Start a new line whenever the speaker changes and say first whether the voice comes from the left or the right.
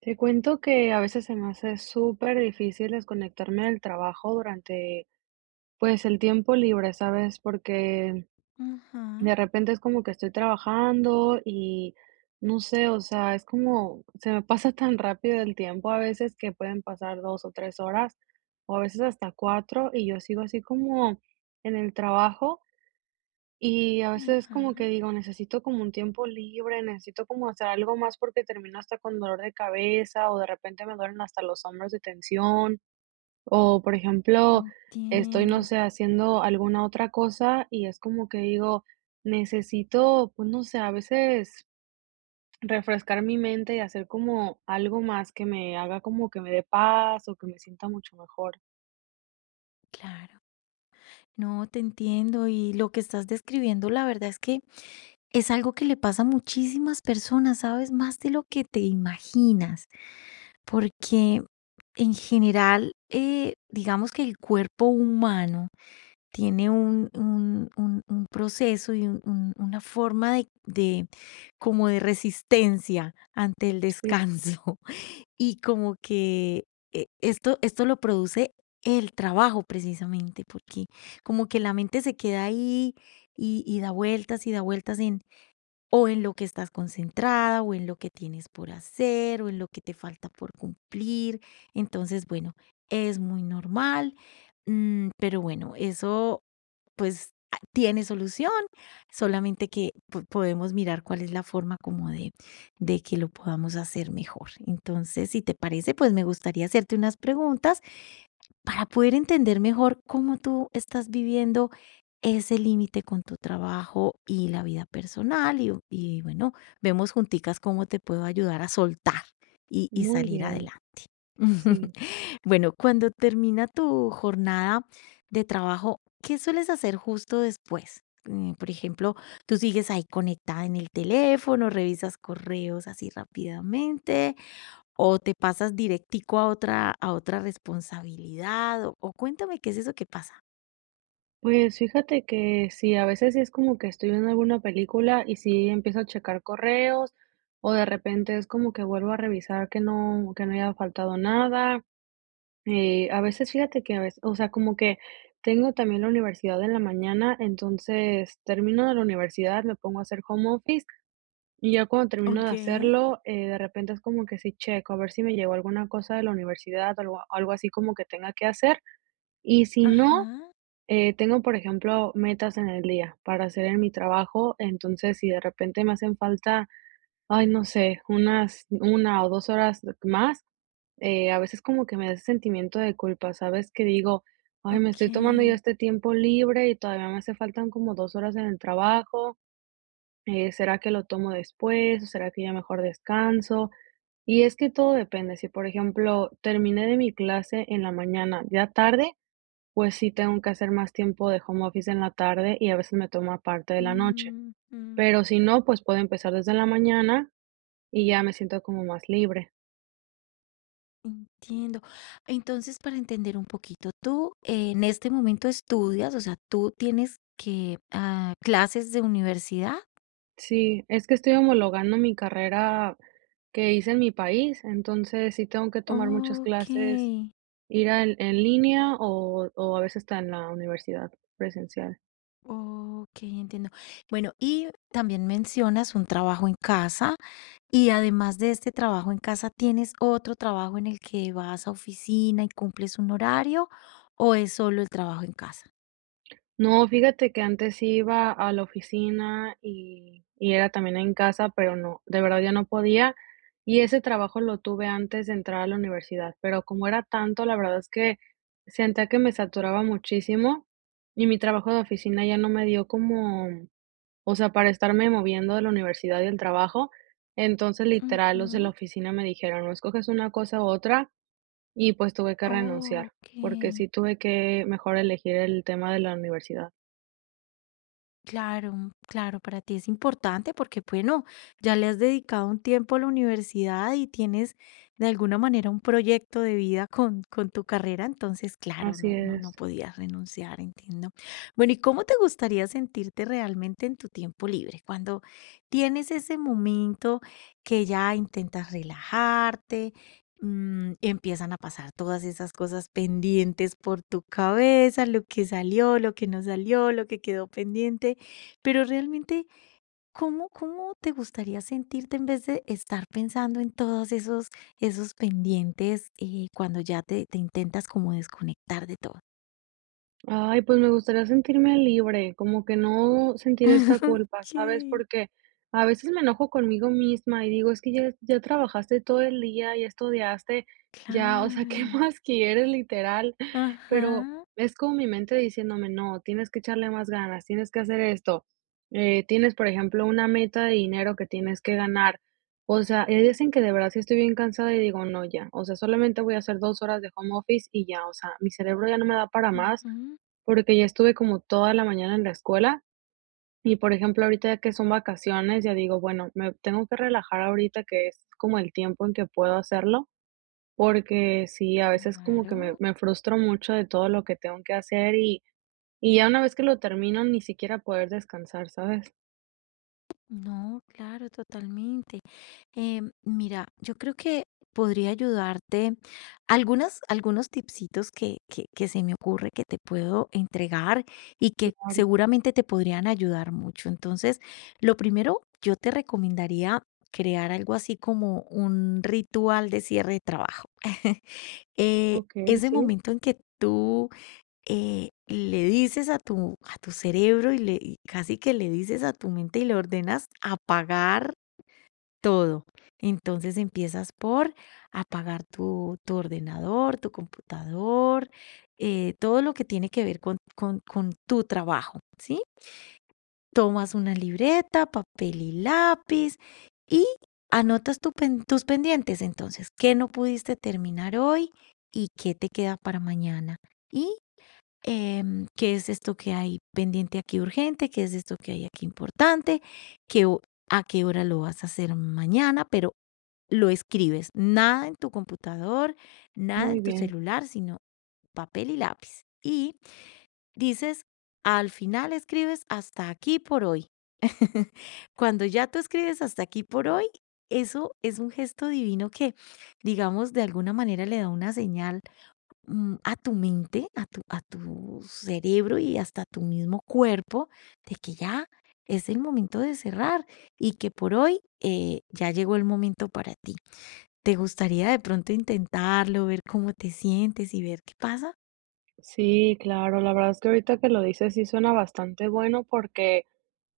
right: Te cuento que a veces se me hace súper difícil desconectarme del trabajo durante, pues, el tiempo libre, ¿sabes? Porque
left: Ajá,
right: de repente es como que estoy trabajando y no sé, o sea, es como se me pasa tan rápido el tiempo a veces que pueden pasar 2 o 3 horas o a veces hasta cuatro y yo sigo así como en el trabajo. Y a veces
left: ajá,
right: como que digo, necesito como un tiempo libre, necesito como hacer algo más porque termino hasta con dolor de cabeza o de repente me duelen hasta los hombros de tensión o por ejemplo, estoy,
left: entiendo,
right: no sé, haciendo alguna otra cosa y es como que digo, necesito, pues no sé, a veces refrescar mi mente y hacer como algo más que me haga como que me dé paz o que me sienta mucho mejor.
left: claro. No, te entiendo y lo que estás describiendo, la verdad es que es algo que le pasa a muchísimas personas, ¿sabes? Más de lo que te imaginas, porque en general, digamos que el cuerpo humano tiene un proceso y una forma de como de resistencia ante el
right: Sí,
left: descanso. Y como que esto lo produce el trabajo precisamente, porque como que la mente se queda ahí y da vueltas y da vueltas, o en lo que estás concentrada, o en lo que tienes por hacer, o en lo que te falta por cumplir. Entonces, bueno, es muy normal, pero bueno, eso pues tiene solución, solamente que podemos mirar cuál es la forma como de que lo podamos hacer mejor. Entonces, si te parece, pues me gustaría hacerte unas preguntas para poder entender mejor cómo tú estás viviendo ese límite con tu trabajo y la vida personal. Y bueno, vemos junticas cómo te puedo ayudar a soltar y
right: muy
left: salir
right: bien,
left: adelante.
right: sí.
left: Bueno, cuando termina tu jornada de trabajo, ¿qué sueles hacer justo después? Por ejemplo, tú sigues ahí conectada en el teléfono, revisas correos así rápidamente, o te pasas directico a otra responsabilidad, o cuéntame qué es eso que pasa.
right: Pues fíjate que sí, a veces sí es como que estoy viendo alguna película y sí empiezo a checar correos o de repente es como que vuelvo a revisar que no haya faltado nada. A veces fíjate que a veces, o sea, como que tengo también la universidad en la mañana, entonces termino de la universidad, me pongo a hacer home office y ya cuando termino de
left: Okey,
right: hacerlo, de repente es como que sí checo a ver si me llegó alguna cosa de la universidad o algo así como que tenga que hacer. Y si no,
left: ajá,
right: tengo, por ejemplo, metas en el día para hacer en mi trabajo, entonces si de repente me hacen falta, ay, no sé, una o 2 horas más, a veces como que me da ese sentimiento de culpa, ¿sabes? Que digo: "Ay, me estoy tomando yo
left: okey.
right: este tiempo libre y todavía me hace faltan como 2 horas en el trabajo, ¿será que lo tomo después o será que ya mejor descanso?". Y es que todo depende, si, por ejemplo, terminé de mi clase en la mañana ya tarde, pues sí, tengo que hacer más tiempo de home office en la tarde y a veces me toma parte de la noche,
left: Mm, mm,
right: pero si no, pues puedo empezar desde la mañana y ya me siento como más libre.
left: entiendo. Entonces, para entender un poquito, tú en este momento estudias, o sea, ¿tú tienes que, ah, clases de universidad?
right: Sí, es que estoy homologando mi carrera que hice en mi país, entonces sí tengo que tomar muchas clases,
left: Okey,
right: en línea o a veces está en la universidad presencial.
left: okey, entiendo. Bueno, y también mencionas un trabajo en casa. Y además de este trabajo en casa, ¿tienes otro trabajo en el que vas a oficina y cumples un horario o es solo el trabajo en casa?
right: No, fíjate que antes sí iba a la oficina y era también en casa, pero no, de verdad ya no podía. Y ese trabajo lo tuve antes de entrar a la universidad, pero como era tanto, la verdad es que sentía que me saturaba muchísimo y mi trabajo de oficina ya no me dio como, o sea, para estarme moviendo de la universidad y el trabajo. Entonces, literal, los de la
left: Ujú.
right: oficina me dijeron, no escoges una cosa u otra y pues tuve que renunciar,
left: Ok.
right: porque sí tuve que mejor elegir el tema de la universidad.
left: Claro, mm, claro, para ti es importante porque, bueno, ya le has dedicado un tiempo a la universidad y tienes de alguna manera un proyecto de vida con tu carrera, entonces, claro,
right: Así
left: no, no, no
right: es.
left: podías renunciar, entiendo. Bueno, ¿y cómo te gustaría sentirte realmente en tu tiempo libre? Cuando tienes ese momento que ya intentas relajarte, mm, empiezan a pasar todas esas cosas pendientes por tu cabeza, lo que salió, lo que no salió, lo que quedó pendiente. Pero realmente, ¿cómo te gustaría sentirte en vez de estar pensando en todos esos pendientes, cuando ya te intentas como desconectar de todo?
right: Ay, pues me gustaría sentirme libre, como que no sentir esta culpa, ¿sabes?
left: Okey,
right: Porque a veces me enojo conmigo misma y digo, es que ya, ya trabajaste todo el día, ya estudiaste, ya, o sea, ¿qué
left: claro.
right: más quieres, literal? Pero
left: Ajá.
right: es como mi mente diciéndome, no, tienes que echarle más ganas, tienes que hacer esto, tienes, por ejemplo, una meta de dinero que tienes que ganar. O sea, hay días en que de verdad sí estoy bien cansada y digo, no, ya, o sea, solamente voy a hacer 2 horas de home office y ya, o sea, mi cerebro ya no me da para más
left: Ujú.
right: porque ya estuve como toda la mañana en la escuela y, por ejemplo, ahorita ya que son vacaciones, ya digo, bueno, me tengo que relajar ahorita, que es como el tiempo en que puedo hacerlo, porque sí, a veces como que me,
left: Claro.
right: me frustro mucho de todo lo que tengo que hacer y, ya una vez que lo termino, ni siquiera poder descansar, ¿sabes?
left: No, claro, totalmente. Mira, yo creo que podría ayudarte algunas, algunos tipsitos que se me ocurre que te puedo entregar y que
right: Claro.
left: seguramente te podrían ayudar mucho. Entonces, lo primero, yo te recomendaría crear algo así como un ritual de cierre de trabajo.
right: Ok,
left: Ese
right: sí,
left: momento en que tú le dices a a tu cerebro y casi que le dices a tu mente y le ordenas apagar todo. Entonces empiezas por apagar tu ordenador, tu computador, todo lo que tiene que ver con, con tu trabajo, ¿sí? Tomas una libreta, papel y lápiz, y anotas tus pendientes. Entonces, ¿qué no pudiste terminar hoy y qué te queda para mañana? Y qué es esto que hay pendiente aquí urgente, qué es esto que hay aquí importante, qué, ho- a qué hora lo vas a hacer mañana, pero lo escribes. Nada en tu computador, nada en
right: muy
left: tu
right: bien.
left: celular, sino papel y lápiz. Y dices, al final escribes hasta aquí por hoy. Cuando ya tú escribes hasta aquí por hoy, eso es un gesto divino que, digamos, de alguna manera le da una señal, mm, a tu mente, a a tu cerebro y hasta a tu mismo cuerpo de que ya es el momento de cerrar y que por hoy ya llegó el momento para ti. ¿Te gustaría de pronto intentarlo, ver cómo te sientes y ver qué pasa?
right: Sí, claro, la verdad es que ahorita que lo dices sí suena bastante bueno porque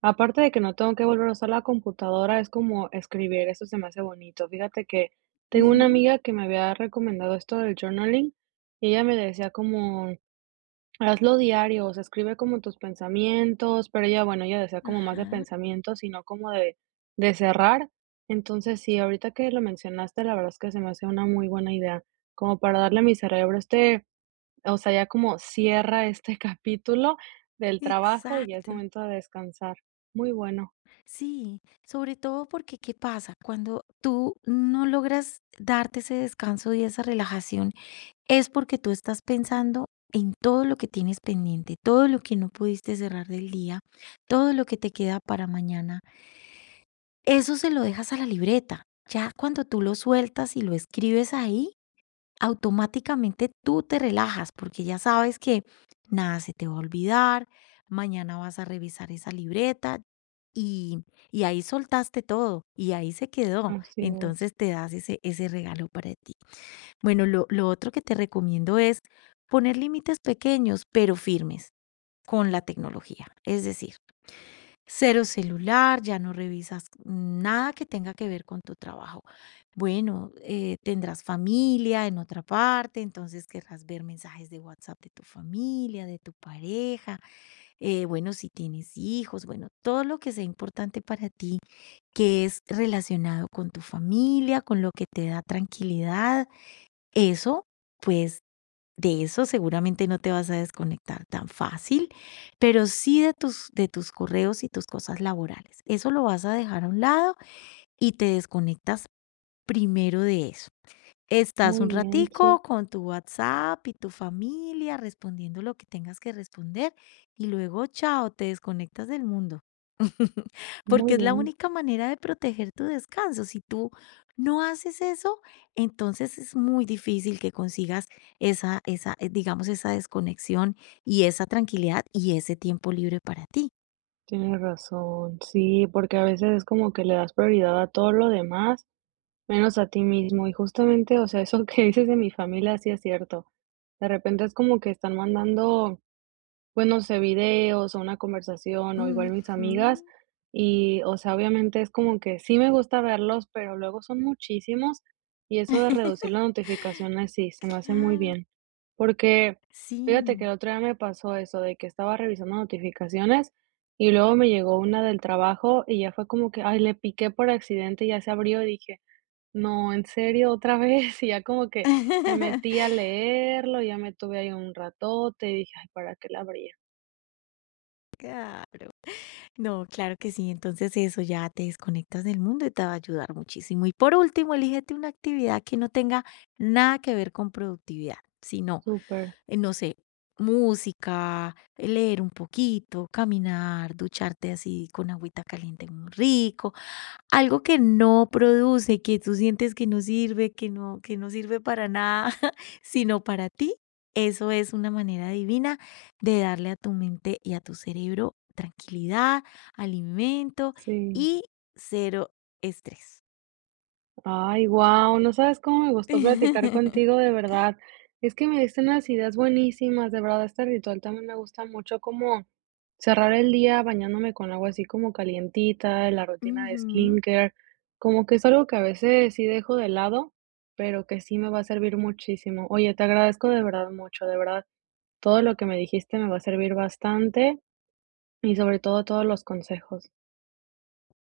right: aparte de que no tengo que volver a usar la computadora, es como escribir, eso se me hace bonito. Fíjate que tengo una
left: Ujú,
right: amiga que me había recomendado esto del journaling y ella me decía como, hazlo diario, o sea, escribe como tus pensamientos, pero ella, bueno, ella decía como más de
left: ajá,
right: pensamientos sino como de cerrar. Entonces, sí, ahorita que lo mencionaste, la verdad es que se me hace una muy buena idea, como para darle a mi cerebro este, o sea, ya como cierra este capítulo del trabajo y ya es
left: exacto.
right: momento de descansar. Muy bueno.
left: Sí, sobre todo porque ¿qué pasa? Cuando tú no logras darte ese descanso y esa relajación es porque tú estás pensando en todo lo que tienes pendiente, todo lo que no pudiste cerrar del día, todo lo que te queda para mañana. Eso se lo dejas a la libreta. Ya cuando tú lo sueltas y lo escribes ahí, automáticamente tú te relajas porque ya sabes que nada se te va a olvidar, mañana vas a revisar esa libreta y, y ahí soltaste todo y ahí se quedó.
right: Así
left: Entonces
right: es.
left: te das ese regalo para ti. Bueno, lo otro que te recomiendo es poner límites pequeños pero firmes con la tecnología. Es decir, cero celular, ya no revisas nada que tenga que ver con tu trabajo. Bueno, tendrás familia en otra parte, entonces querrás ver mensajes de WhatsApp de tu familia, de tu pareja, bueno, si tienes hijos, bueno, todo lo que sea importante para ti, que es relacionado con tu familia, con lo que te da tranquilidad, eso pues de eso seguramente no te vas a desconectar tan fácil, pero sí de de tus correos y tus cosas laborales. Eso lo vas a dejar a un lado y te desconectas primero de eso. Estás
right: Muy
left: un
right: bien, sí,
left: ratico con tu WhatsApp y tu familia respondiendo lo que tengas que responder y luego, chao, te desconectas del mundo.
right: muy
left: Porque es la
right: bien.
left: única manera de proteger tu descanso. Si tú no haces eso, entonces es muy difícil que consigas digamos, esa desconexión y esa tranquilidad y ese tiempo libre para ti.
right: Tienes razón. Sí, porque a veces es como que le das prioridad a todo lo demás, menos a ti mismo. Y justamente, o sea, eso que dices de mi familia sí es cierto. De repente es como que están mandando pues no sé, videos o una conversación o igual mis
left: Ujú.
right: amigas y, o sea, obviamente es como que sí me gusta verlos, pero luego son muchísimos y eso de reducir las notificaciones sí, se me hace muy
left: Claro,
right: bien. Porque fíjate que
left: sí.
right: el otro día me pasó eso de que estaba revisando notificaciones y luego me llegó una del trabajo y ya fue como que, ay, le piqué por accidente y ya se abrió y dije, no, en serio, otra vez. Y ya como que me metí a leerlo, ya me tuve ahí un ratote y dije, ay, ¿para qué la abrí?
left: Claro. No, claro que sí. Entonces eso ya te desconectas del mundo y te va a ayudar muchísimo. Y por último, elígete una actividad que no tenga nada que ver con productividad, sino,
right: Súper,
left: no sé, música, leer un poquito, caminar, ducharte así con agüita caliente muy rico, algo que no produce, que tú sientes que no sirve, que no sirve para nada, sino para ti, eso es una manera divina de darle a tu mente y a tu cerebro tranquilidad, alimento
right: sí.
left: y cero estrés.
right: Ay, guau, no sabes cómo me gustó platicar contigo, de verdad. Es que me diste unas ideas buenísimas, de verdad, este ritual también me gusta mucho, como cerrar el día bañándome con agua así como calientita, la rutina de
left: Ujú,
right: skincare, como que es algo que a veces sí dejo de lado, pero que sí me va a servir muchísimo. Oye, te agradezco de verdad mucho, de verdad, todo lo que me dijiste me va a servir bastante y sobre todo todos los consejos.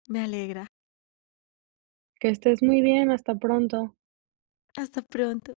left: me alegra.
right: Que estés muy bien, hasta pronto.
left: Hasta pronto.